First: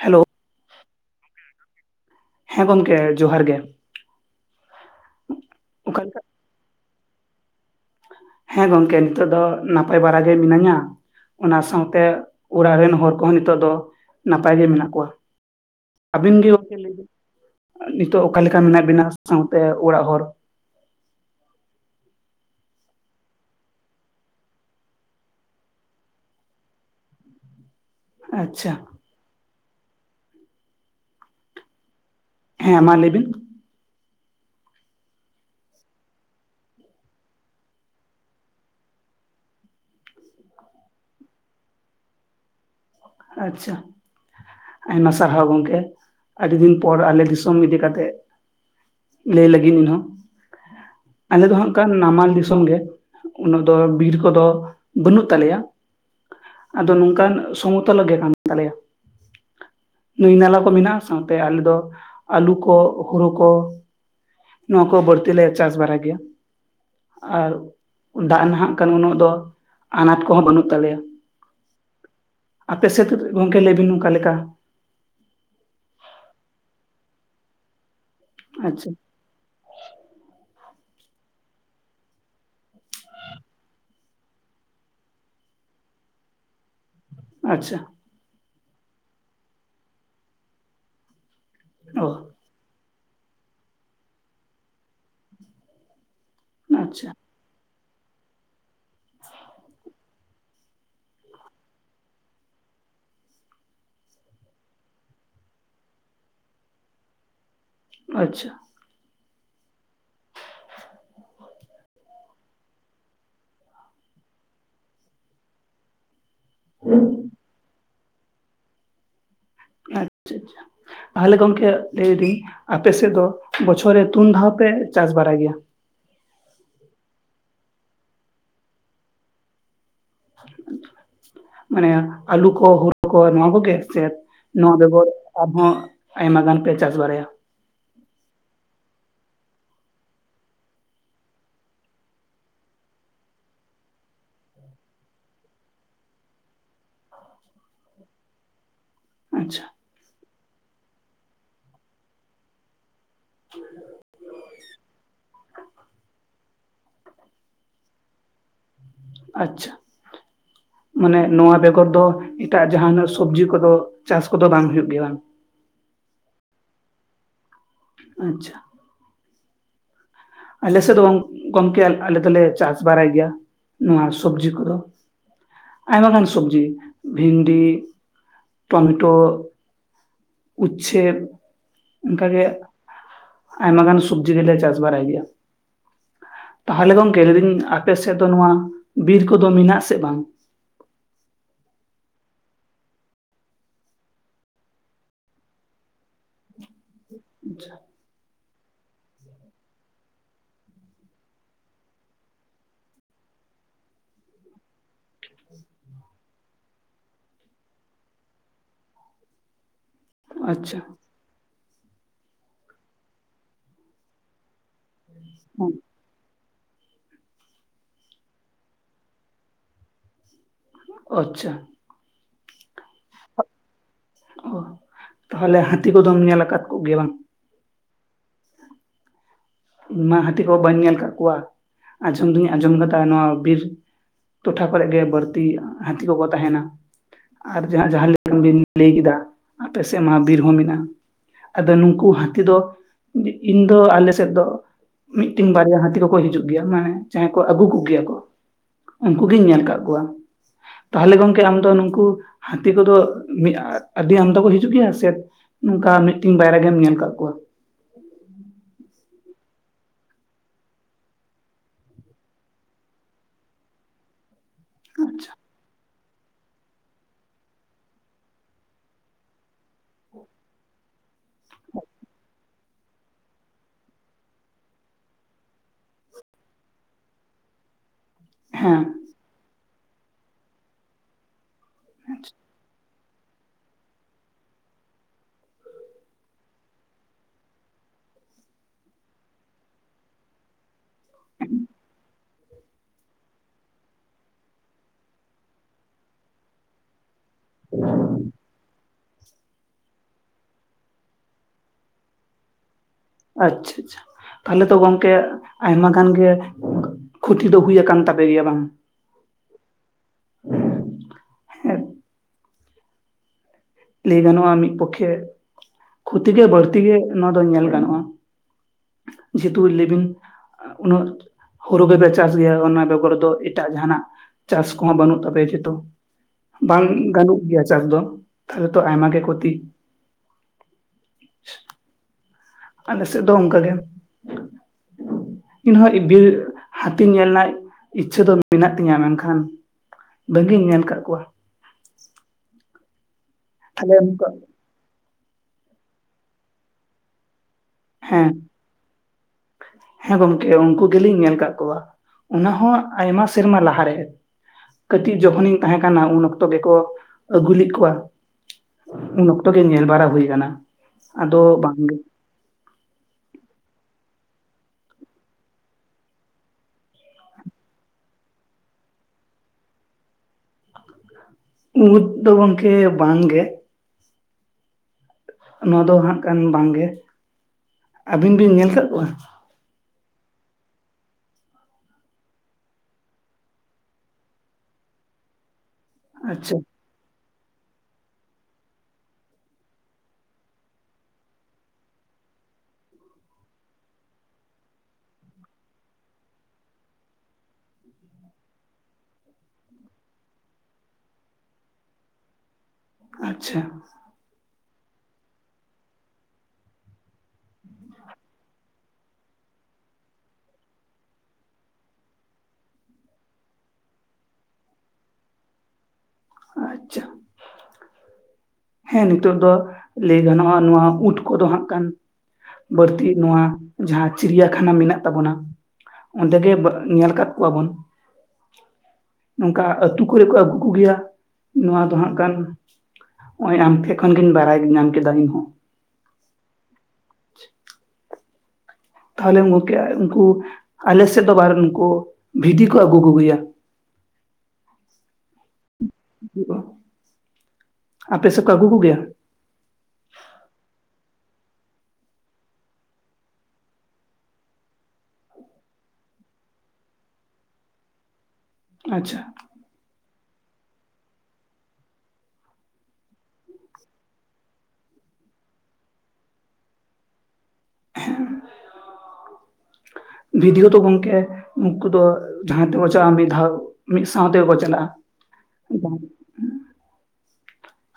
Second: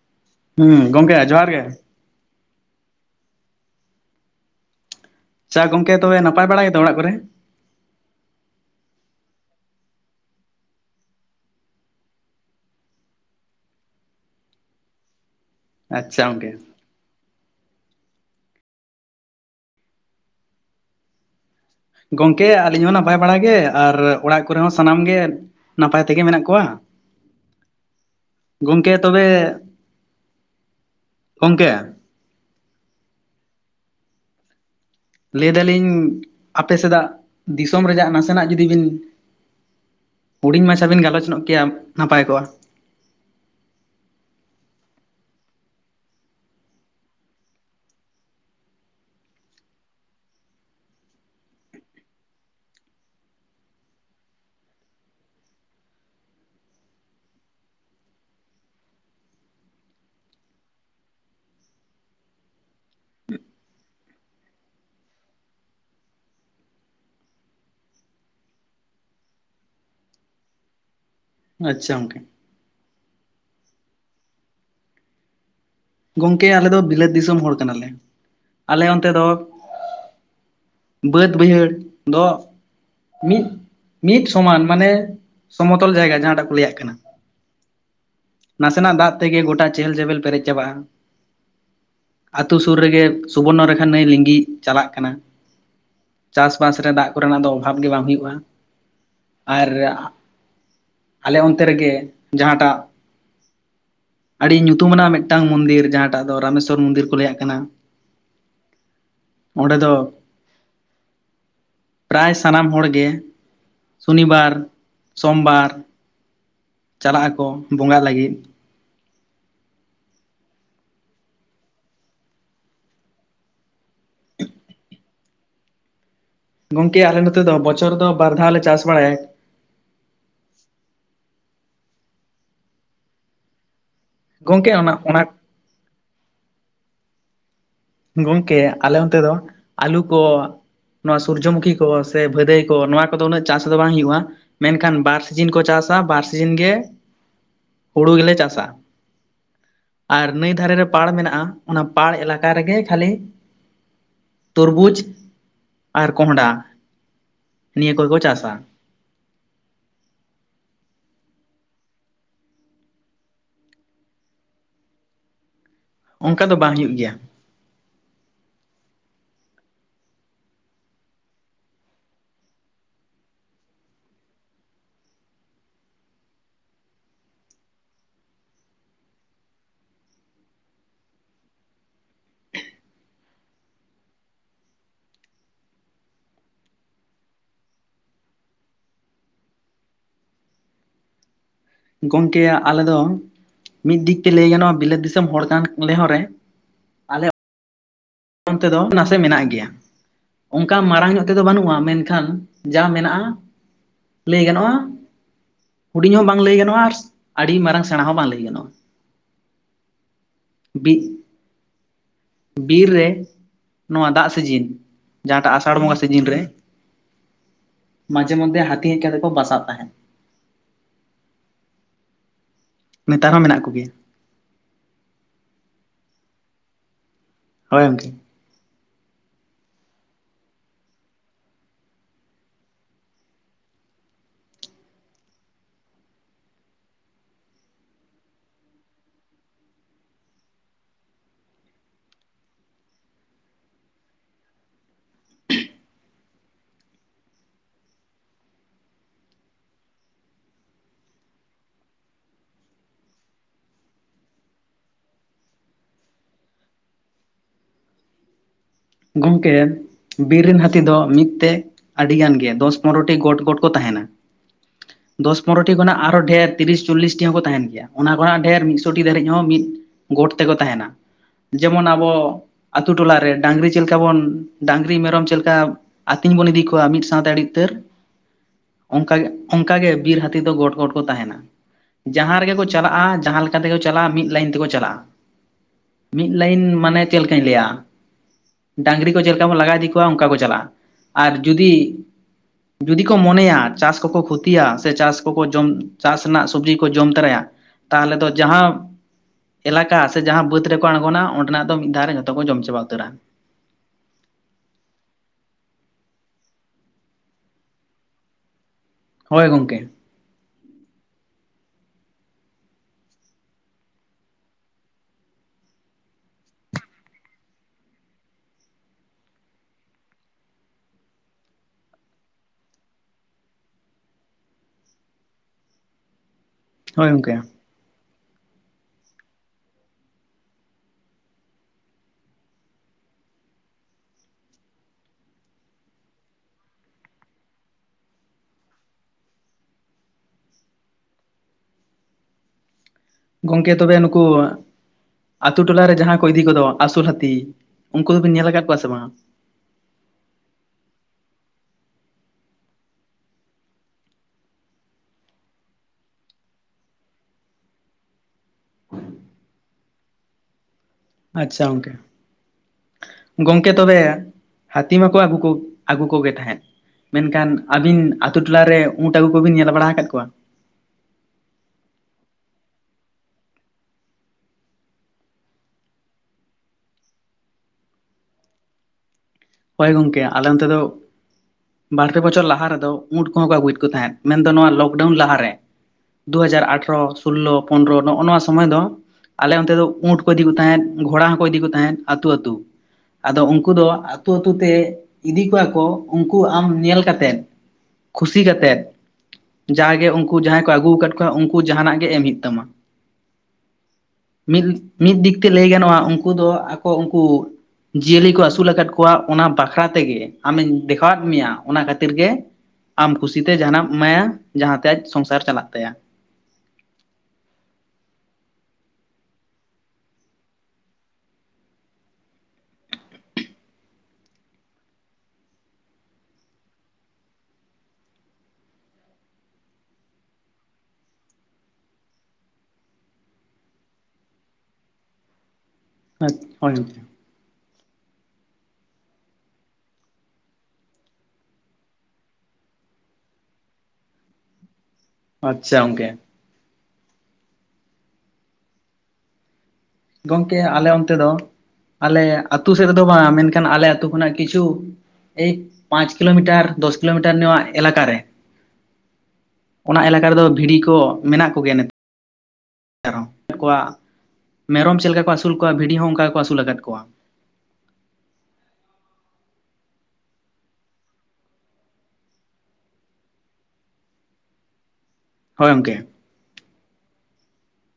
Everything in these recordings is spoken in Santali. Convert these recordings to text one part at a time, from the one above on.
ᱦᱮᱞᱳ ᱦᱮᱸ, ᱜᱚᱝᱠᱮ ᱡᱚᱸᱦᱟᱨ ᱜᱮ᱾ ᱦᱮᱸ ᱜᱚᱢᱠᱮ ᱡᱚᱸᱦᱟᱨ ᱜᱮ᱾ ᱟᱪᱷᱟ ᱜᱚᱢᱠᱮ‌ ᱚᱠᱟ ᱛᱚᱵᱮ ᱞᱮᱠᱟ ᱱᱟᱯᱟᱭ ᱵᱟᱲᱟᱭ ᱜᱮ ᱛᱚ ᱚᱲᱟᱜ ᱠᱚᱨᱮ‍? ᱦᱮᱸ ᱜᱚᱝᱠᱮ ᱱᱤᱛᱚᱜ ᱫᱚ ᱱᱟᱯᱟᱭ ᱵᱟᱲᱟᱜ ᱜᱮ ᱢᱤᱱᱟᱹᱧᱟ᱾ ᱚᱱᱟ ᱥᱟᱸᱣᱛᱮ ᱚᱲᱟᱜ ᱨᱮᱱ ᱦᱚᱲ ᱠᱚᱦᱚᱸ ᱱᱤᱛᱚᱜ ᱫᱚ ᱱᱟᱯᱟᱭ ᱜᱮ ᱢᱮᱱᱟᱜ ᱠᱚᱣᱟ᱾ ᱟᱹᱵᱤᱱ ᱜᱮ ᱜᱚᱝᱠᱮ ᱞᱟᱹᱭ ᱵᱤᱱ ᱱᱤᱛᱳᱜ ᱚᱠᱟ ᱞᱮᱠᱟ ᱢᱮᱱᱟᱜ ᱵᱤᱱᱟ, ᱥᱟᱸᱣᱛᱮ ᱚᱲᱟᱜ ᱦᱚᱲ? ᱜᱚᱝᱠᱮ ᱟᱹᱞᱤᱧ ᱦᱚᱸ ᱱᱟᱯᱟᱭ ᱵᱟᱲᱟ ᱜᱮ ᱟᱨ ᱚᱲᱟᱜ ᱠᱚᱨᱮ ᱦᱚᱸ ᱥᱟᱱᱟᱢ ᱜᱮ ᱱᱟᱯᱟᱭ ᱛᱮᱜᱮ ᱢᱮᱱᱟᱜ ᱠᱚᱣᱟ᱾ ᱦᱮᱸ [unintelligible] ᱜᱚᱝᱠᱮ ᱛᱚᱵᱮ ᱜᱚᱝᱠᱮ, ᱦᱮᱸ, ᱢᱟ ᱞᱟᱹᱭ ᱵᱤᱱ? ᱞᱟᱹᱭ ᱫᱟᱞᱤᱧ ᱟᱯᱮ ᱥᱮᱫᱟᱜ ᱫᱤᱥᱚᱢ ᱨᱮᱭᱟᱜ ᱱᱟᱥᱮᱱᱟᱜ ᱡᱩᱫᱤ ᱵᱤᱱᱼᱼ ᱦᱩᱰᱤᱧ ᱢᱟᱪᱷᱟ ᱵᱤᱱ ᱜᱟᱞᱚᱪ ᱧᱚᱜ ᱠᱮᱭᱟ ᱱᱟᱯᱟᱭ ᱠᱚᱜᱼᱟ? ᱟᱪᱪᱷᱟ, ᱟᱭᱢᱟ ᱥᱟᱨᱦᱟᱣ ᱜᱚᱢᱠᱮ ᱟᱹᱰᱤ ᱫᱤᱱ ᱯᱚᱨ ᱟᱞᱮ ᱫᱤᱥᱚᱢ ᱤᱫᱤ ᱠᱟᱛᱮᱫᱼᱼ ᱞᱟᱹᱭ ᱞᱟᱹᱜᱤᱫ ᱤᱧᱦᱚᱸ, ᱟᱞᱮ ᱫᱚ ᱦᱟᱸᱜ ᱠᱷᱟᱱ ᱱᱟᱢᱟᱞ ᱫᱤᱥᱚᱢ ᱜᱮ, ᱩᱱᱟᱹᱜ ᱫᱚ ᱵᱤᱨ ᱠᱚᱫᱚ ᱵᱟᱹᱱᱩᱜ ᱛᱟᱞᱮᱭᱟ ᱟᱫᱚ ᱱᱚᱝᱠᱟᱱ ᱥᱚᱢ ᱯ [unintelligible] ᱞᱜᱭᱟ ᱠᱟᱱᱟᱱ ᱛᱟᱞᱭᱟ ᱱᱟᱹᱭ ᱱᱟᱞᱟ ᱠᱚ ᱢᱮᱱᱟᱜᱼᱟ ᱥᱟᱣᱛᱮ ᱟᱞᱮ ᱫᱚ ᱟᱹᱞᱩ ᱠᱚ ᱦᱳᱲᱳ ᱠᱚᱼᱼ ᱱᱚᱣᱟ ᱠᱚ ᱵᱟᱹᱲᱛᱤ ᱞᱮ ᱪᱟᱥ ᱵᱟᱲᱟ ᱜᱮᱭᱟ᱾ ᱟᱨ ᱫᱟᱜ ᱱᱟᱦᱟᱜ ᱠᱟᱱᱟ ᱩᱱᱟᱹᱜ ᱫᱚ ᱟᱱᱟᱴ ᱠᱚᱦᱚᱸ ᱵᱟᱹᱱᱩᱜ ᱛᱟᱞᱮᱭᱟ᱾ ᱟᱪᱪᱷᱟ, ᱜᱚᱝᱠᱮ ᱟᱯᱮ ᱥᱮ ᱜᱚᱝᱠᱮ ᱞᱟᱹᱭ ᱵᱤᱱ ᱚᱠᱟ ᱞᱮᱠᱟ? ᱜᱚᱝᱠᱮ ᱟᱞᱮ ᱫᱚ ᱵᱤᱞᱟᱹᱛ ᱫᱤᱥᱚᱢ ᱦᱚᱲ ᱠᱟᱱᱟᱞᱮ ᱟᱞᱮ ᱟᱪᱪᱷᱟ ᱚᱱᱛᱮ ᱫᱚᱼᱼ [unintelligible] ᱵᱟᱹᱫᱽ ᱵᱟᱹᱭᱦᱟᱹᱲ ᱫᱚᱼᱼ ᱢᱤᱫ ᱢᱤᱫ ᱥᱚᱢᱟᱱ ᱢᱟᱱᱮ ᱥᱚᱢᱚᱛᱚᱞ ᱡᱟᱭᱜᱟ ᱡᱟᱦᱟᱸᱴᱟᱜ ᱠᱚ ᱞᱟᱹᱭᱟᱜ ᱠᱟᱱᱟ᱾ ᱟᱪᱪᱷᱟ, ᱱᱟᱥᱮᱱᱟᱜ ᱫᱟᱜ ᱛᱮᱜᱮ ᱜᱚᱴᱟ ᱪᱮᱦᱮᱞ ᱪᱮᱵᱮᱞ ᱯᱮᱨᱮᱡ ᱪᱟᱵᱟᱜᱼᱟ, ᱚ ᱟᱛᱳ ᱥᱩᱨ ᱨᱮᱜᱮ ᱥᱩᱵᱚᱨᱱᱚ ᱨᱮᱠᱷᱟ ᱱᱟᱹᱭ ᱞᱤᱸᱜᱤ ᱪᱟᱞᱟᱜ ᱠᱟᱱᱟ, ᱪᱟᱥᱵᱟᱥ ᱨᱮ ᱫᱟᱜ ᱟᱪᱪᱷᱟ ᱠᱚᱨᱮᱱᱟᱜ ᱫᱚ ᱚᱵᱷᱟᱵᱽ ᱜᱮ ᱵᱟᱝ ᱦᱩᱭᱩᱜᱼᱟ ᱟᱨᱼᱼ ᱟᱞᱮ ᱚᱱᱛᱮ ᱨᱮᱜᱮ ᱡᱟᱦᱟᱸᱴᱟᱜᱼᱼ ᱟᱹᱰᱤ ᱧᱩᱛᱩᱢᱟᱱᱟᱜ ᱢᱤᱫᱴᱟᱝ ᱢᱚᱱᱫᱤᱨ ᱡᱟᱦᱟᱸᱴᱟᱜ ᱫᱚ ᱨᱟᱢᱮᱥᱥᱚᱨ ᱢᱚᱱᱫᱤᱨ ᱠᱚ ᱞᱟᱹᱭᱟᱜ ᱠᱟᱱᱟ᱾ ᱟᱪᱪᱷᱟ᱾ ᱚᱸᱰᱮ ᱫᱚ᱾ ᱯᱨᱟᱭ ᱥᱟᱱᱟᱢ ᱦᱚᱲ ᱜᱮ ᱥᱚᱱᱤᱵᱟᱨ ᱥᱚᱢᱵᱟᱨᱼᱼ ᱪᱟᱞᱟᱜ ᱟᱠᱚ ᱵᱚᱸᱜᱟᱜ ᱞᱟᱹᱜᱤᱫ᱾ ᱟᱪᱪᱷᱟ ᱟᱪᱪᱷᱟ᱾ ᱛᱟᱦᱚᱞᱮ ᱜᱚᱝᱠᱮ ᱞᱟᱹᱭᱫᱟᱹᱧ ᱟᱯᱮᱥᱮᱫ ᱫᱚ ᱵᱚᱪᱷᱚᱨ ᱨᱮ ᱛᱩᱱ ᱫᱷᱟᱣ ᱯᱮ ᱪᱟᱥ ᱵᱟᱲᱟᱭ ᱜᱮᱭᱟ? ᱜᱚᱝᱠᱮ ᱟᱞᱮ ᱱᱚᱛᱮ ᱫᱚ ᱵᱚᱪᱷᱚᱨ ᱫᱚ ᱵᱟᱨ ᱫᱷᱟᱣᱞ ᱞᱮ ᱪᱟᱥ ᱵᱟᱲᱟᱭᱟ᱾ ᱢᱟᱱᱮ ᱟᱞᱩ ᱠᱚ ᱦᱩᱲᱩ ᱠᱚ ᱱᱚᱣᱟ ᱠᱚᱜᱮ ᱥᱮᱼᱼ ᱜᱚᱝᱠᱮ ᱱᱚᱣᱟ ᱚᱱᱟ ᱵᱮᱜᱚᱨ ᱚᱱᱟ ᱟᱨᱦᱚᱸ ᱟᱭᱢᱟ ᱜᱟᱱ ᱯᱮ ᱪᱟᱥ ᱵᱟᱲᱟᱭᱟ? ᱜᱚᱝᱠᱮ ᱟᱞᱮ ᱚᱱᱛᱮ ᱫᱚ ᱟᱹᱞᱩ ᱠᱚᱼᱼ ᱱᱚᱣᱟ ᱥᱩᱨᱡᱚᱢᱩᱠᱷᱤ ᱠᱚ ᱥᱮ ᱵᱷᱟᱹᱫᱟᱹᱭ ᱠᱚ ᱱᱚᱣᱟ ᱠᱚᱫᱚ ᱩᱱᱟᱹᱜ ᱪᱟᱥ ᱫᱚ ᱵᱟᱝ ᱦᱳᱭᱳᱜᱼᱟ? ᱢᱮᱱᱠᱷᱟᱱ ᱵᱟᱨ ᱥᱤᱡᱤᱱ ᱠᱚ ᱪᱟᱥᱼᱟ ᱵᱟᱨ ᱥᱤᱡᱤᱱ ᱜᱮ ᱦᱩᱲᱩ ᱜᱮᱞᱮ ᱪᱟᱥᱟ ᱾ ᱟᱪᱪᱷᱟ ᱾ ᱟᱨ ᱱᱟᱹᱭ ᱫᱷᱟᱨᱮ ᱨᱮ ᱯᱟᱲ ᱢᱮᱱᱟᱜᱼᱟ, ᱚᱱᱟ ᱯᱟᱲ ᱮᱞᱟᱠᱟ ᱨᱮᱜᱮᱼᱼ ᱠᱷᱟᱞᱤ ᱛᱩᱨᱵᱩᱡᱽᱼᱼ ᱟᱨ ᱠᱚᱦᱰᱷᱟ ᱱᱤᱭᱟᱹ ᱠᱚᱠᱚ ᱪᱟᱥᱟ ᱾ ᱟᱪᱪᱷᱟ ᱾ ᱢᱟᱱᱮ ᱱᱚᱣᱟ ᱵᱮᱜᱚᱨ ᱫᱚ ᱮᱴᱟᱜ ᱡᱟᱦᱟᱸ ᱱᱟᱜ ᱥᱚᱵᱽᱡᱤ ᱠᱚᱫᱚ ᱪᱟᱥ ᱠᱚᱫᱚ ᱵᱟᱝ ᱦᱩᱭᱩᱜ ᱜᱮᱭᱟ ᱵᱟᱝ? ᱚᱱᱠᱟ ᱫᱚ ᱵᱟᱝ ᱦᱩᱭᱩᱜ ᱜᱮᱭᱟ ᱟᱪᱪᱷᱟ ᱾ ᱟᱞᱮ ᱥᱮᱫ ᱫᱚ ᱵᱟᱝ ᱜᱚᱢᱠᱮ, ᱟᱞᱮ ᱫᱚᱞᱮ ᱪᱟᱥ ᱵᱟᱲᱟᱭ ᱜᱮᱭᱟ ᱱᱚᱣᱟ ᱥᱚᱵᱡᱽᱤ ᱠᱚᱫᱚ ᱾ ᱟᱭᱢᱟ ᱜᱟᱱ ᱥᱚᱵᱽᱡᱤ ᱵᱷᱤᱱᱰᱤ, ᱴᱚᱢᱮᱴᱳᱼᱼ ᱩᱪᱪᱷᱮᱫ ᱚᱱᱠᱟᱜᱮᱼᱼ ᱟᱭᱢᱟ ᱜᱟᱱ ᱥᱚᱵᱽᱡᱤ ᱜᱮᱞᱮ ᱪᱟᱥ ᱵᱟᱲᱟᱭ ᱜᱮᱭᱟ ᱾ ᱛᱟᱦᱚᱞᱮ ᱜᱚᱝᱠᱮ ᱞᱟᱹᱭ ᱫᱟᱹᱧ ᱟᱯᱮ ᱥᱮᱫ ᱫᱚ ᱱᱚᱣᱟ ᱵᱤᱨ ᱠᱚᱫᱚ ᱢᱮᱱᱟᱜ ᱟᱥᱮ ᱵᱟᱝ? ᱜᱚᱢᱠᱮ ᱟᱞᱮ ᱫᱚ ᱢᱤᱫ ᱫᱤᱠ ᱛᱮ ᱞᱟᱹᱭ ᱜᱟᱱᱚᱜᱼᱟ ᱵᱤᱞᱟᱹᱛ ᱫᱤᱥᱚᱢ ᱦᱚᱲ ᱠᱟᱱ ᱞᱮᱦᱚᱨᱮᱼᱼ ᱟᱪᱪᱷᱟ ᱾ ᱚᱱᱛᱮ ᱫᱚ ᱱᱟᱥᱮ ᱢᱮᱱᱟᱜ ᱜᱮᱭᱟ ᱾ ᱚᱱᱠᱟ ᱢᱟᱨᱟᱝ ᱧᱚᱜ ᱛᱮᱫᱚ ᱵᱟᱹᱱᱩᱜᱼᱟ, ᱢᱮᱱᱠᱷᱟᱱ ᱡᱟ ᱢᱮᱱᱟᱜᱼᱟᱼᱼ ᱞᱟᱹᱭ ᱜᱟᱱᱚᱜᱼᱟᱼᱼ ᱦᱩᱰᱤᱧ ᱦᱚᱸ ᱵᱟᱝ ᱞᱟᱹᱭ ᱜᱟᱱᱚᱜᱼᱟ ᱟᱨ ᱟᱹᱰᱤ ᱢᱟᱨᱟᱝ ᱥᱮᱬᱟ ᱦᱚᱸ ᱵᱟᱝ ᱞᱟᱹᱭ ᱜᱟᱱᱚᱜᱼᱟ ᱾ ᱟᱪᱪᱷᱟ ᱵᱤᱜ ᱵᱤᱨ ᱨᱮ ᱱᱚᱣᱟ ᱫᱟᱜ ᱥᱤᱡᱤᱱᱼᱼ ᱡᱟᱦᱟᱸ ᱴᱟᱜ ᱟᱥᱟᱲ ᱵᱚᱸᱜᱟ ᱥᱤᱡᱤᱱ ᱨᱮ, ᱢᱟᱡᱷᱮ ᱢᱚᱫᱽᱫᱷᱮ ᱦᱟᱹᱛᱤ ᱦᱮᱡ ᱠᱟᱛᱮ ᱠᱚ ᱵᱟᱥᱟᱜ ᱛᱟᱦᱮᱸᱫ ᱾ ᱟᱪᱪᱷᱟ ᱾ ᱱᱮᱛᱟᱨ ᱦᱚᱸ ᱢᱮᱱᱟᱜ ᱠᱚᱜᱮᱭᱟ ᱾ ᱚ ᱛᱟᱦᱚᱞᱮ ᱦᱟᱹᱛᱤ ᱠᱚᱫᱚᱢ ᱧᱮᱞ ᱟᱠᱟᱫ ᱠᱚᱜᱮᱭᱟ ᱵᱟᱝ? ᱦᱚᱭ ᱜᱚᱝᱠᱮ ᱾ ᱤᱧᱢᱟ ᱦᱟᱹᱛᱤ ᱠᱚ ᱵᱟᱹᱧ ᱧᱮᱞ ᱟᱠᱟᱫ ᱠᱚᱣᱟ, ᱟᱸᱡᱚᱢ ᱫᱩᱧ ᱟᱸᱡᱚᱢ ᱟᱠᱟᱫᱟ ᱱᱚᱣᱟ ᱵᱤᱨᱼᱼ ᱴᱚᱴᱷᱟ ᱠᱚᱨᱮᱜ ᱜᱮ ᱵᱟᱹᱲᱛᱤ ᱦᱟᱹᱛᱤ ᱠᱚᱠᱚ ᱛᱟᱦᱮᱱᱟ ᱾ ᱟᱨ ᱡᱟᱦᱟᱸ ᱡᱟᱦᱟᱸ ᱮᱠᱟ ᱵᱤᱱ ᱞᱟᱹᱭ ᱠᱮᱫᱟ, ᱟᱯᱮ ᱥᱮᱫᱢᱟ ᱵᱤᱨ ᱦᱚᱸ ᱢᱮᱱᱟᱜᱼᱟ ᱾ ᱟᱫᱚ ᱱᱩᱠᱩ ᱦᱟᱹᱛᱤ ᱫᱚ ᱤᱧ ᱫᱚ ᱟᱞᱮ ᱥᱮᱫ ᱫᱚᱼᱼ ᱢᱤᱫᱴᱮᱱ ᱵᱟᱨᱭᱟ ᱦᱟᱹᱛᱤ ᱠᱚᱠᱚ ᱦᱤᱡᱩᱜ ᱜᱮᱭᱟ, ᱢᱟᱱᱮ ᱡᱟᱦᱟᱸᱭ ᱠᱚ ᱟᱹᱜᱩ ᱠᱚᱜᱮᱭᱟ ᱠᱚ ᱾ ᱩᱱᱠᱩ ᱫᱩᱧ ᱧᱮᱞ ᱟᱠᱟᱫ ᱠᱚᱣᱟ ᱾ ᱛᱟᱦᱚᱞᱮ ᱜᱚᱝᱠᱮ ᱟᱢᱫᱚ ᱱᱩᱠᱩ ᱦᱟᱹᱛᱤ ᱠᱚᱫᱚ ᱟᱹᱰᱤ ᱟᱢᱫᱟ ᱠᱚ ᱦᱤᱡᱩᱜ ᱜᱮᱭᱟ ᱥᱮᱼᱼ ᱱᱚᱝᱠᱟ ᱢᱤᱫᱴᱮᱱ ᱵᱟᱭᱨᱮ ᱜᱮᱢ ᱧᱮᱞ ᱟᱠᱟᱫ ᱠᱚᱣᱟ ᱾ ᱜᱚᱢᱠᱮ ᱾ ᱵᱤᱨ ᱨᱮᱱ ᱦᱟᱹᱛᱤ ᱫᱚ ᱢᱤᱫᱛᱮ ᱟᱹᱰᱤᱜᱟᱱ ᱜᱮ ᱫᱚᱥ ᱯᱚᱱᱨᱚᱴᱤ ᱜᱚᱴ ᱜᱚᱴ ᱠᱚ ᱛᱟᱦᱮᱱᱟ ᱾ ᱟᱪᱪᱷᱟ ᱫᱚᱥ ᱯᱚᱱᱨᱚᱴᱤ ᱠᱷᱚᱱᱟᱜᱼᱼ ᱟᱨᱦᱚ ᱰᱷᱮᱨ ᱛᱤᱨᱤᱥ ᱪᱳᱞᱞᱤᱥᱴᱤ ᱦᱚᱸᱠᱚ ᱛᱟᱦᱮᱱ ᱜᱮᱭᱟ, ᱚᱱᱟ ᱠᱷᱚᱟᱜ ᱰᱷᱮᱨ ᱢᱤᱫᱥᱚ ᱴᱤ ᱫᱷᱟᱹᱨᱤᱡ ᱦᱚᱸ ᱢᱤᱫᱼᱼ ᱜᱚᱴ ᱛᱮᱠᱚ ᱛᱟᱦᱮᱱᱟ ᱾ᱡᱮᱢᱚᱱ ᱟᱵᱚ ᱟᱛᱩ ᱴᱚᱞᱟ ᱨᱮᱼᱼ ᱰᱟᱝᱨᱤ ᱪᱮᱫ ᱞᱮᱠᱟ ᱵᱚᱱ ᱰᱟᱝᱨᱤ ᱢᱮᱨᱚᱢ ᱪᱮᱫ ᱞᱮᱠᱟᱼᱼ ᱟᱹᱛᱤᱧ ᱵᱚᱱ ᱤᱫᱤ ᱠᱚᱣᱟ ᱢᱤᱫ ᱥᱟᱶᱛᱮ ᱟᱹᱰᱤ ᱩᱛᱟᱹᱨᱼᱼ ᱦᱮᱸ ᱚᱱᱠᱟ ᱜᱮ, ᱚᱱᱟᱠᱟ ᱜᱮ, ᱵᱤᱨ ᱦᱟᱹᱛᱤ ᱫᱚ ᱜᱚᱴ ᱜᱚᱴ ᱠᱚ ᱛᱟᱦᱮᱸᱱᱟ, ᱡᱟᱦᱟᱸ ᱨᱮᱜᱮ ᱠᱚ ᱪᱟᱞᱟᱜ ᱪᱟᱞ-ᱟ ᱡᱟᱦᱟᱸ ᱞᱮᱠᱟ ᱛᱮᱠᱚ ᱪᱟᱞᱟᱜ-ᱟ ᱢᱤᱫ ᱞᱟᱭᱤᱱ ᱛᱮᱠᱚ ᱪᱟᱞᱟᱜ-ᱟ ᱢᱤᱫ ᱞᱟᱭᱤᱱ ᱢᱟᱱᱮ ᱪᱮᱫ ᱞᱮᱠᱟᱧ ᱞᱟᱹᱭᱟ ᱰᱟᱝᱨᱤ ᱠᱚ ᱪᱮᱫ ᱞᱮᱠᱟ ᱵᱚᱱ ᱞᱟᱜᱟ ᱤᱫᱤ ᱠᱚᱣᱟ ᱚᱱᱠᱟ ᱠᱚ ᱪᱟᱞᱟᱜ-ᱟ ᱟᱨ ᱡᱩᱫᱤ ᱡᱩᱫᱤ ᱠᱚ ᱢᱚᱱᱮᱭᱟ ᱪᱟᱥ ᱠᱚᱠᱚ ᱠᱷᱚᱛᱤᱭᱟ ᱥᱮ ᱪᱟᱥ ᱠᱚᱠᱚ ᱡᱚᱢ ᱪᱟᱥ ᱨᱮᱱᱟᱜ ᱥᱚᱵᱡᱤ ᱠᱚ ᱡᱚᱢ ᱛᱚᱨᱟᱭᱟ ᱛᱟᱦᱚᱞᱮ ᱫᱚ ᱡᱟᱦᱟᱸ ᱮᱞᱟᱠᱟ ᱥᱮ ᱡᱟᱦᱟᱸ ᱵᱟᱹᱫᱽ ᱨᱮᱠᱚ ᱟᱬᱜᱚᱱᱟ ᱚᱸᱰᱮᱱᱟᱜ ᱫᱚ ᱢᱤᱫ ᱫᱷᱟᱣ ᱨᱮ ᱡᱚᱛᱚ ᱠᱚ ᱡᱚᱢ ᱪᱟᱵᱟ ᱩᱛᱟᱹᱨ ᱟ᱾ ᱟᱪᱪᱷᱟ ᱪᱷᱟ ᱛᱟᱦᱚᱞᱮ ᱛᱚ ᱜᱚᱝᱠᱮ ᱟᱭᱢᱟ ᱜᱟᱱ ᱜᱮ ᱠᱷᱚᱛᱤ ᱫᱚ ᱦᱩᱭ ᱟᱠᱟᱱ ᱛᱟᱯᱮ ᱜᱮᱭᱟ ᱵᱟᱝ ᱦᱳᱭ ᱜᱚᱢᱠᱮ ᱦᱮᱸ ᱞᱟᱹᱭ ᱜᱟᱱᱚᱜ-ᱟ ᱢᱤᱫ ᱯᱚᱠᱷᱮ ᱠᱷᱚᱛᱤ ᱜᱮ ᱵᱟᱹᱲᱛᱤ ᱜᱮ ᱱᱚᱣᱟ ᱫᱚ ᱧᱮᱞ ᱜᱟᱱᱚᱜ-ᱟ᱾ ᱡᱮᱦᱮᱛᱩ ᱞᱟᱹᱭ ᱵᱤᱱ ᱩᱱᱟᱹᱜ ᱦᱩᱲᱩ ᱜᱮᱯᱮ ᱪᱟᱥ ᱜᱮᱭᱟ ᱚᱱᱟ ᱵᱮᱜᱚᱨ ᱫᱚ ᱮᱴᱟᱜ ᱡᱟᱦᱱᱟᱜ ᱪᱟᱥ ᱠᱚᱦᱚᱸ ᱵᱟᱹᱱᱩᱜ ᱛᱟᱯᱮᱭᱟ ᱡᱚᱛᱚ ᱵᱟᱝ ᱦᱳᱭ ᱜᱚᱝᱠᱮ ᱜᱟᱱᱚᱜ ᱜᱮᱭᱟ ᱪᱟᱥ ᱫᱚ ᱛᱟᱦᱚᱞᱮ ᱛᱚ ᱟᱭᱢᱟ ᱜᱮ ᱠᱷᱚᱛᱤ ᱟᱞᱮ ᱥᱮᱫ ᱫᱚ ᱚᱱᱠᱟᱜ ᱜᱮ, ᱤᱧᱦᱚᱸ ᱵᱤᱨ ᱦᱟᱹᱛᱤᱧ ᱧᱮᱞᱱᱟᱭ ᱤᱪᱪᱷᱟᱹ ᱫᱚ ᱢᱮᱱᱟᱜ ᱛᱤᱧᱟᱹ ᱢᱮᱱᱠᱷᱟᱱ ᱵᱟᱹᱝᱜᱤᱧ ᱧᱮᱞ ᱠᱟᱫ ᱠᱚᱣᱟ᱾ ᱜᱚᱢᱠᱮ ᱛᱟᱦᱚᱞᱮ ᱛᱚᱵᱮ ᱱᱩᱠᱩ ᱟᱛᱩ ᱴᱚᱞᱟᱨᱮ ᱡᱟᱦᱟᱭ ᱠᱚ ᱤᱫᱤ ᱠᱩᱫᱚᱜ ᱟᱹᱥᱩᱞ ᱦᱟᱹᱛᱤ ᱩᱱᱠᱩ ᱦᱮᱸ ᱫᱚᱵᱤᱱ ᱧᱮᱞ ᱟᱠᱟᱫ ᱠᱚᱣᱟ ᱥᱮ ᱵᱟᱝ? ᱦᱮᱸ ᱜᱚᱝᱠᱮ ᱩᱱᱠᱩ ᱜᱮᱞᱤᱧ ᱧᱮᱞ ᱠᱟᱫ ᱠᱚᱣᱟ ᱚᱱᱟ ᱦᱚᱸ ᱟᱭᱢᱟ ᱥᱮᱨᱢᱟ ᱞᱟᱦᱟᱨᱮ ᱠᱟᱹᱴᱤᱡ ᱡᱚᱠᱷᱚᱱᱤᱧ ᱛᱟᱦᱮᱸ ᱠᱟᱱᱟ ᱩᱱ ᱚᱠᱛᱚ ᱜᱮᱠᱚ ᱟᱹᱜᱩ ᱞᱤᱫ ᱠᱚᱣᱟ ᱩᱱ ᱚᱠᱛᱚ ᱜᱮ ᱧᱮᱞ ᱵᱟᱲᱟ ᱦᱩᱭ ᱠᱟᱱᱟ᱾ ᱟᱪᱪᱷᱟ ᱜᱚᱝᱠᱮ ᱜᱚᱝᱠᱮ ᱛᱚᱵᱮ ᱦᱟᱛᱤ ᱢᱟᱠᱚ ᱟᱹᱜᱩ ᱠᱚᱜᱮ ᱛᱟᱦᱮᱸᱫ ᱢᱮᱱᱠᱷᱟᱱ ᱟᱹᱵᱤᱱ ᱟᱛᱳ ᱴᱚᱞᱟᱨᱮ ᱩᱴ ᱟᱹᱜᱩ ᱠᱚᱵᱤᱱ ᱧᱮᱞ ᱵᱟᱲᱟ ᱠᱟᱫ ᱠᱚᱣᱟ? ᱩᱴ ᱫᱚ ᱜᱚᱝᱠᱮ ᱵᱟᱝ ᱜᱮ ᱱᱚᱣᱟ ᱫᱚ ᱦᱟᱸᱜ ᱠᱟᱱ ᱵᱟᱝ ᱜᱮ ᱟᱹᱵᱤᱱ ᱵᱤᱱ ᱧᱮᱞ ᱠᱟᱫ ᱠᱚᱣᱟ ᱦᱳᱭ ᱜᱚᱝᱠᱮ ᱟᱞᱮ ᱚᱱᱛᱮ ᱫᱚ ᱵᱟᱨᱯᱮ ᱵᱚᱪᱷᱚᱨ ᱞᱟᱦᱟᱨᱮᱫᱚ ᱩᱴ ᱠᱚᱦᱚᱸ ᱠᱚ ᱟᱹᱜᱩᱭᱮᱫ ᱠᱚ ᱛᱟᱦᱮᱸᱫ ᱢᱮᱱ ᱫᱚ ᱱᱚᱣᱟ ᱞᱚᱠᱰᱟᱣᱩᱱ ᱞᱟᱦᱟᱨᱮ ᱫᱩ ᱟᱪᱪᱷᱟ ᱦᱟᱡᱟᱨ ᱟᱴᱷᱨᱚ ᱥᱳᱞ ᱞᱳ ᱯᱚᱱᱨᱚ ᱱᱚᱜ-ᱚᱭ ᱱᱚᱣᱟ ᱥᱚᱢᱚᱭ ᱫᱚ ᱟᱞᱮ ᱚᱱᱛᱮ ᱫᱚ ᱩᱸᱴ ᱠᱚ ᱤᱫᱤ ᱠᱚ ᱛᱟᱦᱮᱸᱫ ᱜᱷᱚᱲᱟ ᱦᱚᱸᱠᱚ ᱤᱫᱤ ᱠᱚ ᱛᱟᱦᱮᱸᱫ ᱟᱹᱛᱩ ᱟᱹᱛᱩ ᱟᱫᱚ ᱩᱱᱠᱩ ᱫᱚ ᱟᱹᱛᱩ ᱟᱹᱛᱩ ᱛᱮ ᱤᱫᱤ ᱠᱚᱣᱟ ᱠᱚ ᱩᱱᱠᱩ ᱟᱢ ᱧᱮᱞ ᱠᱟᱛᱮᱡ ᱠᱷᱩᱥᱤ ᱠᱟᱛᱮᱡ ᱡᱟᱭᱜᱮ ᱩᱱᱠᱩ ᱡᱟᱦᱟᱸᱭ ᱠᱚ ᱟᱹᱜᱩ ᱠᱟᱫ ᱠᱚᱣᱟ ᱩᱱᱠᱩ ᱡᱟᱦᱟᱱᱟᱜ ᱜᱮ ᱮᱢ ᱦᱩᱭᱩᱜ ᱛᱟᱢᱟ ᱟᱪᱪᱷᱟ ᱢᱤᱫ ᱢᱤᱫ ᱫᱤᱠ ᱛᱮ ᱞᱟᱹᱭ ᱜᱟᱱᱚᱜ-ᱟ ᱩᱱᱠᱩ ᱫᱚ ᱟᱠᱚ ᱩᱱᱠᱩ ᱡᱮ ᱞᱤ ᱠᱚ ᱟᱹᱥᱩᱞ ᱟᱠᱟᱫ ᱠᱚᱣᱟ ᱚᱱᱟ ᱵᱟᱠᱷᱨᱟ ᱛᱮᱜᱮ ᱟᱢᱤᱧ ᱫᱮᱠᱷᱟᱣᱟᱫ ᱢᱮᱭᱟ ᱚᱱᱟ ᱠᱷᱟᱹᱛᱤᱨ ᱜᱮ ᱟᱢ ᱠᱩᱥᱤᱛᱮ ᱡᱟᱦᱟᱱᱟᱜ ᱮᱢᱟᱭᱟ ᱡᱟᱦᱟᱸ ᱛᱮ ᱟᱡ ᱥᱚᱝᱥᱟᱨ ᱪᱟᱞᱟᱜ ᱛᱟᱭᱟ᱾ ᱟᱪᱪᱷᱟ ᱦᱮᱸ ᱱᱤᱛᱚᱜ ᱫᱚ ᱞᱟᱹᱭ ᱜᱟᱱᱚᱜ-ᱟ ᱱᱚᱣᱟ ᱩᱸᱴ ᱠᱚᱫᱚ ᱦᱟᱸᱜ ᱠᱟᱱ ᱵᱟᱹᱲᱛᱤ ᱱᱚᱣᱟ ᱡᱟᱦᱟᱸ ᱪᱤᱲᱭᱟᱠᱷᱟᱱᱟ ᱢᱮᱱᱟᱜ ᱛᱟᱵᱚᱱᱟ ᱚᱸᱰᱮ ᱜᱮ ᱧᱮᱞ ᱟᱠᱟᱫ ᱠᱚᱣᱟᱵᱚᱱ ᱱᱚᱝᱠᱟ ᱟᱹᱛᱩ ᱠᱚᱨᱮ ᱠᱚ ᱟᱹᱜᱩ ᱠᱚᱜᱮᱭᱟ ᱱᱚᱣᱟ ᱫᱚ ᱦᱟᱸᱜ ᱠᱟᱱ ᱱᱚᱭ ᱟᱢ ᱴᱷᱮ ᱠᱷᱚᱱ ᱜᱤᱧ ᱵᱟᱲᱟᱭ ᱧᱟᱢ ᱠᱮᱫᱟ ᱤᱧᱦᱚᱸ ᱦᱪ ᱦᱚᱭ [unintelligible] ᱛᱟᱦᱚᱞᱮ ᱜᱚᱢᱠᱮ [unintelligible] ᱩᱱᱠᱩ ᱟᱞᱮᱥᱮᱫ ᱫᱚ ᱵᱟᱨ ᱩᱱᱠᱩ ᱵᱷᱤᱰᱤ ᱠᱩ ᱟᱹᱜᱩ ᱠᱚ ᱜᱤᱭᱟ ᱟᱪᱪᱷᱟ ᱜᱚᱢᱠᱮ᱾ [inaudible] ᱟᱯᱮ ᱥᱮᱫ ᱠᱚ ᱟᱹᱜᱩ ᱠᱚᱜᱮᱭᱟ? ᱜᱚᱢᱠᱮ ᱟᱞᱮ ᱚᱱᱛᱮ ᱫᱚ ᱟᱞᱮ ᱟᱹᱛᱩ ᱥᱮᱫ ᱨᱮᱫᱚ ᱵᱟᱝ ᱢᱮᱱᱠᱷᱟᱱ ᱟᱞᱮ ᱟᱹᱛᱩ ᱠᱷᱚᱱᱟᱜ ᱠᱤᱪᱷᱩ ᱮᱭ ᱯᱟᱸᱪ ᱠᱤᱞᱳᱢᱤᱴᱟᱨ, ᱫᱚᱥ ᱠᱤᱞᱳᱢᱤᱴᱟᱨ ᱱᱚᱣᱟ ᱮᱞᱟᱠᱟ ᱨᱮ᱾ ᱟᱪᱷᱟ᱾ ᱚᱱᱟ ᱮᱞᱟᱠᱟ ᱨᱮᱫᱚ ᱵᱷᱤᱲᱰᱤ ᱠᱚ ᱢᱮᱱᱟᱜ ᱠᱚᱜᱮᱭᱟ ᱱᱮᱛᱟᱨ ᱦᱚ ᱢᱮᱱᱟᱜ ᱠᱚᱣᱟ᱾ ᱢᱮᱨᱚᱢ ᱪᱮᱫ ᱞᱮᱠᱟ ᱠᱚ ᱟᱹᱥᱩᱞ ᱠᱚᱣᱟ, ᱵᱷᱤᱰᱤ ᱦᱚᱸ ᱚᱱᱠᱟ ᱠᱚ ᱟᱹᱥᱩᱞ ᱟᱠᱟᱫ ᱠᱚᱣᱟ᱾ [unintelligible] ᱵᱤᱫᱤᱭ ᱛᱚ ᱜᱚᱢᱠᱮ ᱩᱱᱠᱩ ᱫᱚ ᱡᱟᱦᱟᱸ ᱛᱮ ᱵᱚᱱ ᱪᱟᱞᱟᱜᱼᱟ ᱢᱤᱫ ᱫᱷᱟᱣ ᱢᱤᱫ ᱥᱟᱣ ᱛᱮᱠᱚ ᱪᱟᱞᱟᱜᱼᱟ᱾ ᱦᱳᱭ ᱜᱚᱝᱠᱮ᱾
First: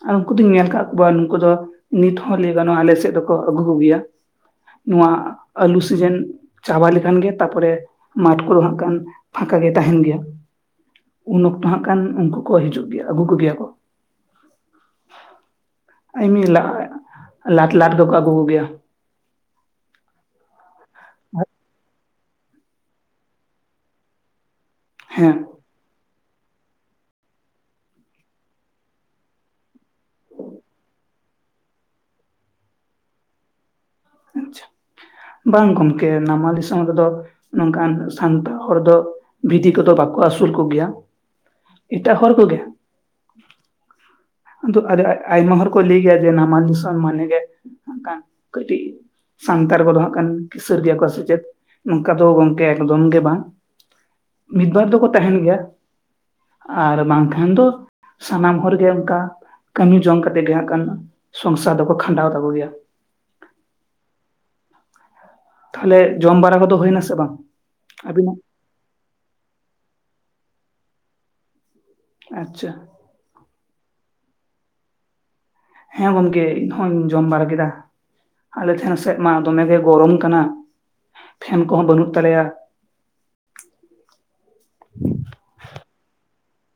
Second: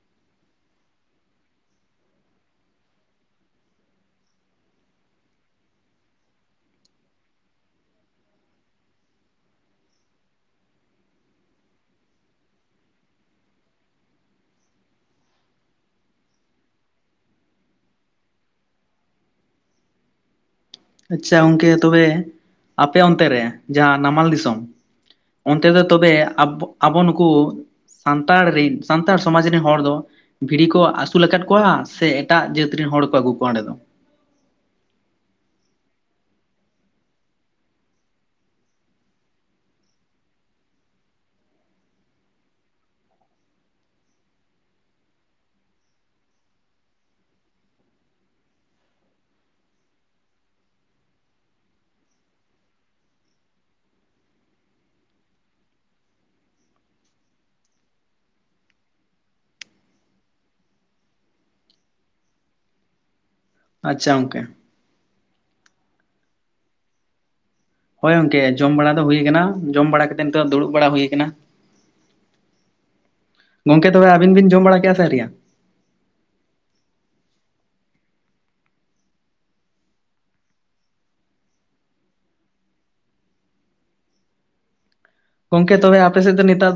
ᱟᱨ ᱩᱝᱠᱩ ᱫᱩᱧ ᱧᱮᱞ ᱟᱠᱟᱫ ᱠᱚᱣᱟ ᱱᱩᱠᱩ ᱫᱚ ᱱᱤᱛ ᱦᱚᱸ ᱞᱟᱹᱭ ᱜᱟᱱᱚᱜᱼᱟ ᱟᱞᱮ ᱥᱮᱫ ᱫᱚᱠᱚ ᱟᱹᱜᱩ ᱠᱚᱜᱮᱭᱟ᱾ ᱱᱚᱣᱟ ᱟᱹᱞᱩ ᱥᱤᱡᱮᱱ ᱪᱟᱵᱟ ᱞᱮᱠᱷᱟᱱ ᱜᱮ ᱛᱟᱨᱯᱚᱨᱮ ᱢᱟᱴ ᱠᱚᱫᱚ ᱦᱟᱸᱜ ᱠᱷᱟᱱ ᱯᱷᱟᱸᱠᱟ ᱜᱮ ᱛᱟᱦᱮᱸᱱ ᱜᱮᱭᱟ ᱾ ᱩᱱ ᱚᱠᱛᱚ ᱦᱟᱸᱜ ᱠᱷᱟᱱ ᱩᱝᱠᱩ ᱠᱚ ᱦᱤᱡᱩᱜ ᱜᱮᱭᱟ ᱟᱹᱜᱩ ᱠᱚᱜᱮᱭᱟ ᱠᱚ᱾ ᱮᱢᱱᱤ ᱞᱟᱴ ᱞᱟᱴ ᱫᱚᱠᱚ ᱟᱹᱜᱩ ᱠᱚ ᱜᱮᱭᱟ᱾ ᱟᱪᱪᱷᱟ ᱜᱚᱝᱠᱮ ᱛᱚᱵᱮ ᱟᱯᱮ ᱚᱱᱛᱮ ᱨᱮ ᱡᱟᱦᱟᱸ ᱱᱟᱢᱟᱞ ᱫᱤᱥᱚᱢ ᱦᱮᱸ᱾ ᱚᱱᱛᱮ ᱫᱚ ᱛᱚᱵᱮᱚ ᱟᱵᱚ ᱟᱵᱚ ᱱᱩᱠᱩ ᱥᱟᱱᱛᱟᱲ ᱨᱤᱱ ᱥᱟᱱᱛᱟᱲ ᱥᱚᱢᱟᱡ ᱨᱮᱱ ᱦᱚᱲ ᱫᱚ ᱵᱷᱤᱲᱤ ᱠᱚ ᱟᱹᱥᱩᱞᱟ ᱠᱟᱫ ᱠᱚᱣᱟ ᱥᱮ ᱮᱴᱟᱜ ᱡᱟᱹᱛ ᱨᱮᱱ ᱦᱚᱲ ᱠᱚ ᱟᱹᱜᱩ ᱠᱚᱣᱟ ᱚᱸᱰᱮ ᱫᱚ? ᱟᱪᱪᱷᱟ, ᱵᱟᱝ ᱜᱚᱢᱠᱮ ᱱᱟᱢᱟᱞ ᱫᱤᱥᱚᱢ ᱨᱮᱫᱚ ᱱᱚᱝᱠᱟᱱ ᱥᱟᱱᱛᱟᱲ ᱦᱚᱲ ᱫᱚ ᱵᱷᱤᱰᱤ ᱠᱚᱫᱚ ᱵᱟᱠᱚ ᱟᱹᱥᱩᱞ ᱠᱚᱜᱮᱭᱟ᱾ ᱮᱴᱟᱜ ᱦᱚᱲ ᱠᱚᱜᱮ᱾ ᱟᱫᱚ ᱟᱫᱮ ᱟᱭ ᱟᱭᱢᱟ ᱦᱚᱲᱚᱨ ᱠᱚ ᱞᱤᱭᱜᱮᱭᱟ ᱡᱮ ᱱᱟᱢᱟᱞ ᱫᱤᱥᱚᱢ ᱢᱟᱱᱮ ᱜᱮ ᱱᱟᱠᱷᱟ ᱠᱟᱹᱴᱤᱡ ᱥᱟᱱᱛᱟᱲ ᱠᱚᱫᱚ ᱦᱟᱸᱟᱜ ᱠᱤᱥᱟᱹᱲ ᱜᱮᱭᱟ ᱠᱚ ᱥᱮᱪᱮᱫ, ᱱᱚᱝᱠᱟ ᱫᱚ ᱜᱚᱝᱠᱮ ᱮᱠᱫᱚᱢ ᱜᱮ ᱵᱟᱝ᱾ ᱢᱤᱫ ᱵᱟᱨ ᱫᱚᱠᱚ ᱛᱟᱦᱮᱸᱱ ᱜᱮᱭᱟ, ᱟᱨ ᱵᱟᱝᱠᱷᱟᱱ ᱫᱚ ᱥᱟᱱᱟᱢ ᱦᱚᱲ ᱜᱮ ᱚᱝᱠᱟ ᱠᱟᱹᱢᱤ ᱡᱚᱝ ᱠᱟᱛᱮᱫ ᱜᱮ ᱦᱟᱸᱜ ᱠᱟᱱ ᱥᱚᱝᱥᱟᱨ ᱫᱚᱠᱚ ᱠᱷᱟᱸᱰᱟᱣ ᱛᱟᱠᱚ ᱜᱮᱭᱟ ᱾ ᱟᱪᱪᱷᱟ ᱜᱚᱢᱠᱮ᱾ ᱛᱟᱦᱚᱞᱮ ᱡᱚᱢ ᱵᱟᱲᱟ ᱠᱚᱫᱚ ᱦᱩᱭᱱᱟᱥ ᱵᱟᱝ? ᱦᱳᱭ ᱟᱹᱵᱤᱱᱟᱜ ᱜᱚᱢᱠᱮ ᱡᱚᱢ ᱵᱟᱲᱟ ᱠᱚᱫᱚ ᱦᱩᱭ ᱠᱟᱱᱟ, ᱡᱚᱢ ᱵᱟᱲᱟ ᱠᱟᱛᱮᱫ ᱱᱤᱛᱚᱜ ᱫᱩᱲᱩᱵ ᱵᱟᱲᱟ ᱦᱩᱭ ᱠᱟᱱᱟ ᱾ ᱟᱪᱪᱷᱟ᱾ ᱜᱚᱢᱠᱮ ᱛᱚᱵᱮ ᱟᱵᱤᱱ ᱵᱤᱱ ᱡᱚᱢ ᱵᱟᱲᱟ ᱠᱮᱭᱟ ᱥᱮ ᱟᱣᱨᱤᱭᱟ? ᱦᱮᱸ ᱜᱚᱢᱠᱮ ᱤᱧ ᱦᱚᱧ ᱡᱚᱢ ᱵᱟᱲᱟ ᱠᱮᱫᱟ᱾ ᱟᱞᱮ ᱴᱷᱮᱱ ᱥᱮᱫ ᱢᱟ ᱫᱚᱢᱮᱜᱮ ᱜᱚᱨᱚᱢ ᱠᱟᱱᱟ, ᱯᱷᱮᱱ ᱠᱚᱦᱚᱸ ᱵᱟᱹᱱᱩᱜ ᱛᱟᱞᱮᱭᱟ᱾ ᱜᱚᱝᱠᱮ ᱛᱚᱵᱮ ᱟᱯᱮᱥᱮᱫ ᱫᱚ ᱱᱮᱛᱟᱨ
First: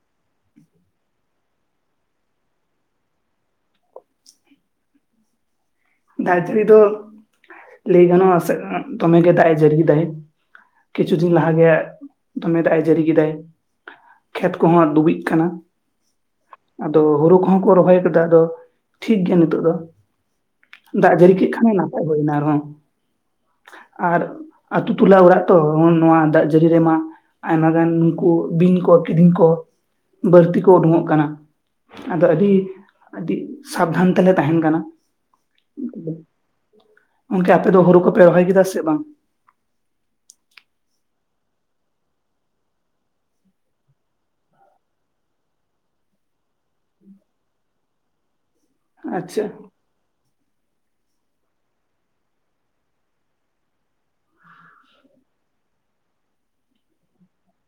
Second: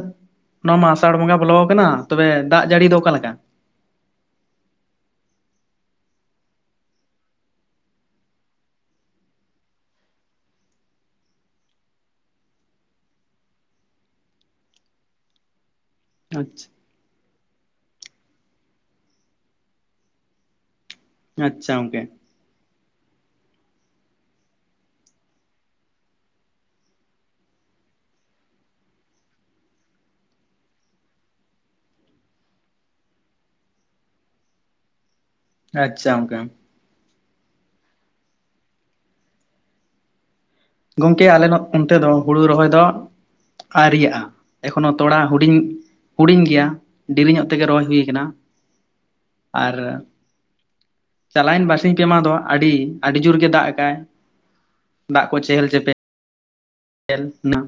ᱱᱚᱣᱟ ᱢᱟ ᱟᱥᱟᱲ ᱵᱚᱸᱜᱟ ᱵᱚᱞᱚ ᱠᱟᱱᱟ, ᱛᱚᱵᱮ ᱫᱟᱜ ᱡᱟᱹᱲᱤ ᱫᱚ ᱚᱠᱟᱞᱮᱠᱟ? ᱫᱟᱜ ᱡᱟᱹᱲᱤ ᱫᱚ ᱞᱟᱹᱭ ᱜᱟᱱᱚᱜᱼᱟ ᱫᱚᱢᱮ ᱜᱮ ᱫᱟᱜᱼᱮ ᱡᱟᱹᱨᱤ ᱫᱟᱭ ᱾ ᱠᱤᱪᱷᱩ ᱫᱤᱱ ᱞᱟᱦᱟ ᱜᱮ ᱫᱚᱢᱮ ᱫᱟᱜ ᱡᱟᱹᱨᱤ ᱠᱮᱫᱟᱭ ᱾ ᱠᱷᱮᱛ ᱠᱚᱦᱚᱸ ᱰᱩᱵᱤᱡ ᱠᱟᱱᱟ᱾ ᱟᱪᱪᱷᱟ᱾ ᱟᱫᱚ ᱦᱳᱲᱩ ᱠᱚᱦᱚᱸ ᱠᱚ ᱨᱚᱦᱚᱭ ᱠᱟᱫᱟ ᱟᱫᱚ ᱴᱷᱤᱠ ᱜᱮᱭᱟ ᱱᱤᱛᱚᱜ ᱫᱚ᱾ ᱫᱟᱜ ᱡᱟᱹᱲᱤ ᱠᱮᱜ ᱠᱷᱟᱱᱮ ᱟᱪᱪᱷᱟ ᱜᱚᱝᱠᱮ ᱱᱟᱯᱟᱭ ᱦᱩᱭᱱᱟ ᱟᱨᱦᱚᱸ, ᱟᱨ ᱟᱛᱩ ᱴᱚᱞᱟ ᱚᱲᱟᱜ ᱛᱚ ᱱᱚᱣᱟ ᱫᱟᱜ ᱡᱟᱹᱲᱤ ᱨᱮᱢᱟ ᱟᱭᱢᱟ ᱜᱟᱱ ᱱᱩᱠᱩ ᱵᱤᱧ ᱠᱚ ᱠᱤᱫᱤᱧ ᱠᱚ ᱵᱟᱹᱲᱛᱤ ᱠᱚ ᱩᱰᱩᱠᱚᱜ ᱠᱟᱱᱟ᱾ ᱟᱫᱚ ᱟᱹᱰᱤ ᱟᱹᱰᱤ ᱥᱟᱵᱫᱷᱟᱱ ᱛᱮᱞᱮ ᱛᱟᱦᱮᱸᱱ ᱠᱟᱱᱟ᱾ ᱟᱪᱪᱷᱟ ᱚᱝᱠᱟ ᱚᱱᱠᱮ ᱟᱯᱮ ᱫᱚ ᱦᱩᱲᱩ ᱠᱚ ᱯᱮ ᱨᱚᱦᱚᱭ ᱠᱮᱫᱟ ᱥᱮ ᱵᱟᱝ? ᱜᱚᱝᱠᱮ ᱟᱞᱮ ᱱᱚᱛ ᱚᱱᱛᱮ ᱫᱚ ᱦᱩᱲᱩ ᱨᱚᱦᱚᱭ ᱫᱚᱼᱼ ᱟᱹᱨᱤᱭᱟᱜᱼᱟ ᱮᱠᱷᱚᱱᱚ ᱛᱚᱲᱟ ᱦᱩᱰᱤᱧ ᱦᱩᱰᱤᱧ ᱜᱮᱭᱟ ᱾ ᱰᱮᱨᱤ ᱧᱚᱜ ᱛᱮᱜᱮ ᱨᱚᱦᱚᱭ ᱦᱩᱭ ᱟᱠᱟᱱᱟ ᱾ ᱟᱪᱪᱷᱟ ᱾ ᱟᱨ ᱪᱟᱞᱟᱣᱮᱱ ᱵᱟᱨᱥᱤᱧ ᱯᱮ ᱢᱟᱦᱟ ᱫᱚ ᱟᱹᱰᱤ ᱟᱹᱰᱤ ᱡᱩᱨ ᱜᱮ ᱫᱟᱜ ᱟᱠᱟᱜᱼᱟᱭ ᱾ ᱪᱮᱦᱮᱞ ᱪᱮᱯᱮᱼᱼ ᱮᱞᱯ ᱱᱟ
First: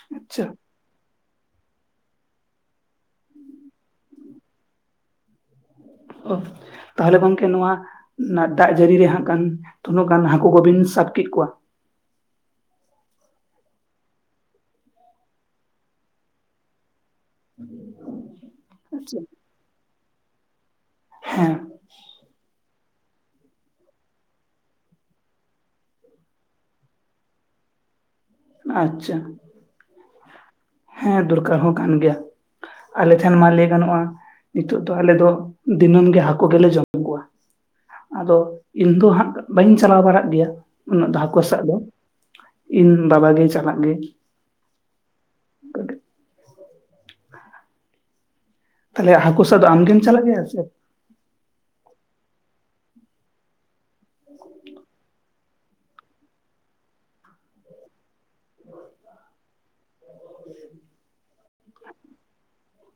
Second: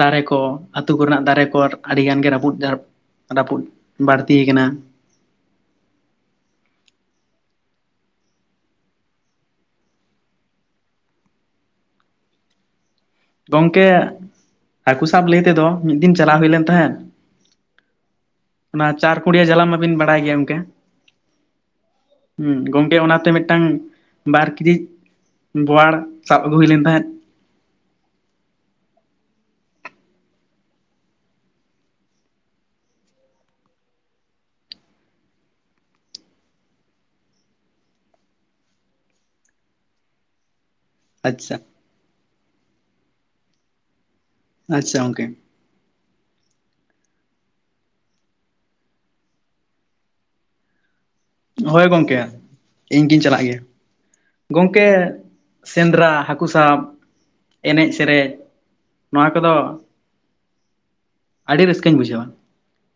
ᱫᱟᱨᱮ ᱠᱚᱼᱼ ᱟᱪᱪᱷᱟ ᱟᱹᱛᱩ ᱠᱚᱨᱮᱱᱟᱜ ᱫᱟᱨᱮ ᱠᱚᱨ ᱟᱹᱰᱤ ᱜᱟᱱ ᱜᱮ ᱨᱟᱹᱯᱩᱫ ᱡᱟ ᱨᱟᱹᱯᱩᱫ ᱵᱟᱹᱲᱛᱤ ᱟᱠᱟᱱᱟ ᱾ ᱚᱦ ᱛᱟᱦᱚᱞᱮ ᱜᱚᱝᱠᱮ ᱱᱚᱣᱟ ᱫᱟᱜ ᱡᱟᱹᱲᱤ ᱨᱮ ᱦᱟᱸᱜ ᱜᱟᱱ ᱛᱩᱱᱟᱹᱜ ᱜᱟᱱ ᱦᱟᱹᱠᱩ ᱠᱚᱵᱤᱱ ᱥᱟᱵ ᱠᱮᱫ ᱠᱚᱣᱟ? ᱜᱚᱝᱠᱮ ᱦᱟᱹᱠᱩ ᱥᱟᱵ ᱞᱟᱹᱭ ᱛᱮᱫᱚ ᱢᱤᱫ ᱫᱤᱱ ᱪᱟᱞᱟᱣ ᱦᱩᱭ ᱞᱮᱱ ᱛᱟᱦᱮᱸᱫ ᱾ ᱚᱱᱟ ᱪᱟᱨ ᱟᱪᱪᱷᱟ ᱠᱩᱲᱤᱭᱟ ᱡᱟᱞᱟᱢ ᱢᱟᱵᱤᱱ ᱵᱟᱲᱟᱭ ᱜᱮᱭᱟ ᱜᱚᱢᱠᱮ, ᱦᱮᱸ ᱦᱩᱸ ᱜᱚᱝᱠᱮ ᱚᱱᱟᱛᱮ ᱢᱤᱫᱴᱟᱝ ᱵᱟᱨ ᱠᱤᱡᱤᱭᱤᱡᱼᱼ ᱵᱳᱣᱟᱲ ᱥᱟᱵ ᱟᱹᱜᱩ ᱦᱩᱭ ᱞᱮᱱ ᱛᱟᱦᱮᱸᱫ ᱾ ᱟᱪᱪᱷᱟ ᱾ ᱦᱮᱸ ᱫᱩᱨᱠᱟᱨ ᱦᱚᱸ ᱠᱟᱱ ᱜᱮᱭᱟ, ᱟᱞᱮ ᱴᱷᱮᱱ ᱢᱟ ᱞᱟᱹᱭ ᱜᱟᱱᱚᱜᱼᱟᱼᱼ ᱱᱤᱛᱚᱜ ᱫᱚ ᱟᱞᱮ ᱫᱚ ᱫᱤᱱᱟᱹᱢ ᱜᱮ ᱦᱟᱹᱠᱩ ᱜᱮᱞᱮ ᱡᱚᱢ ᱠᱚᱣᱟ ᱾ ᱟᱫᱚ ᱤᱧᱫᱚ ᱦᱟᱸᱜ ᱵᱟᱹᱧ ᱪᱟᱞᱟᱣ ᱵᱟᱲᱟᱜ ᱜᱮᱭᱟ ᱾ ᱩᱱᱟᱹᱜ ᱫᱚ ᱦᱟᱹᱠᱩ ᱟᱪᱪᱷᱟ ᱥᱟᱵ ᱫᱚ ᱤᱧ ᱵᱟᱵᱟ ᱜᱮᱭ ᱪᱟᱞᱟᱜ ᱜᱮᱭᱟ ᱾ ᱟᱪᱪᱷᱟ ᱜᱚᱝᱠᱮ ᱾ ᱚᱠᱟ ᱴᱷᱮᱼᱼ ᱛᱟᱦᱚᱞᱮ ᱦᱟᱹᱠᱩ ᱥᱟᱵ ᱫᱚ ᱟᱢᱜᱮᱢ ᱪᱟᱞᱟᱜ ᱜᱮᱭᱟ ᱥᱮ? ᱦᱚᱭ ᱜᱚᱝᱠᱮ ᱤᱧ ᱜᱤᱧ ᱪᱟᱞᱟᱜ ᱜᱮᱭᱟ ᱾ ᱜᱚᱝᱠᱮ ᱥᱮᱸᱫᱽᱨᱟ ᱦᱟᱹᱠᱩ ᱥᱟᱵ ᱮᱱᱮᱡ ᱥᱮᱨᱮᱧᱼᱼ ᱱᱚᱣᱟ ᱠᱚᱫᱚᱼᱼ ᱚᱦ ᱚ ᱩᱫᱤᱢ [unintelligible] ᱟᱹᱰᱤ ᱨᱟᱹᱥᱠᱟᱹᱧ ᱵᱩᱡᱷᱟᱹᱣᱟ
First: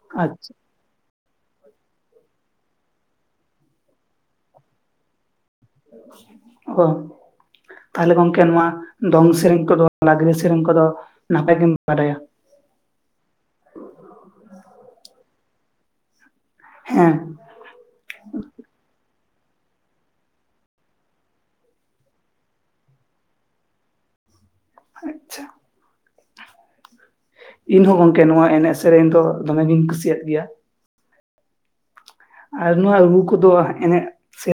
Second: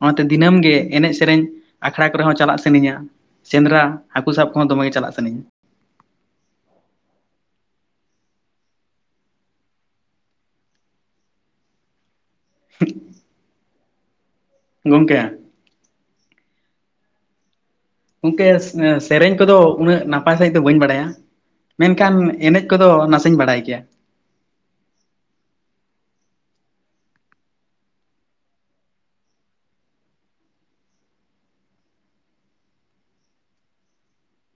ᱚᱱᱟᱛᱮ ᱟᱪᱪᱷᱟ ᱫᱤᱱᱟᱹᱢ ᱜᱮ ᱮᱱᱮᱡ ᱥᱮᱨᱮᱧᱼᱼ ᱟᱠᱷᱲᱟ ᱠᱚᱨᱮ ᱦᱚᱸ ᱪᱟᱞᱟᱜ ᱥᱟᱹᱱᱟᱧᱟ, ᱥᱮᱸᱫᱽᱨᱟ ᱦᱟᱹᱠᱩ ᱥᱟᱵ ᱠᱚᱦᱚᱸ ᱫᱚᱢᱮ ᱜᱮ ᱪᱟᱞᱟᱜ ᱥᱟᱹᱱᱟᱧᱟ ᱾ ᱚ ᱛᱟᱦᱚᱞᱮ ᱜᱚᱝᱠᱮ ᱱᱚᱣᱟ ᱫᱚᱝ ᱥᱮᱨᱮᱧ ᱠᱚᱫᱚ ᱞᱟᱜᱽᱲᱮ ᱥᱮᱨᱮᱧ ᱠᱚᱫᱚ ᱱᱟᱯᱟᱭ ᱜᱮᱢ ᱵᱟᱰᱟᱭᱟ ᱾ ᱦᱩᱜ [unintelligible] ᱪᱮᱫ ᱯᱮ ᱩᱛᱩᱭᱟᱭ? ᱜᱚᱝᱠᱮ ᱾ ᱦᱮᱸ ᱜᱚᱝᱠᱮ ᱥᱮᱨᱮᱧ ᱠᱚᱫᱚ ᱩᱱᱟᱹᱜ ᱱᱟᱯᱟᱭ ᱥᱟᱺᱦᱤᱡ ᱫᱚ ᱵᱟᱹᱧ ᱵᱟᱲᱟᱭᱟ, ᱢᱮᱱᱠᱷᱟᱱ ᱮᱱᱮᱡ ᱠᱚᱫᱚ ᱱᱟᱥᱮᱧ ᱵᱟᱲᱟᱭ ᱜᱮᱭᱟ ᱾ ᱟᱪᱪᱷᱟ ᱾ ᱤᱧ ᱦᱚᱸ ᱜᱚᱝᱠᱮ ᱱᱚᱣᱟ ᱮᱱᱮᱡ ᱥᱮᱨᱮᱧ ᱫᱚ ᱫᱚᱢᱮᱜᱤᱧ ᱠᱩᱥᱤᱭᱟᱜ ᱜᱮᱭᱟ ᱾ ᱟᱨ ᱱᱚᱣᱟ ᱨᱩ ᱠᱚᱫᱚ ᱮᱱᱮᱜᱼᱼ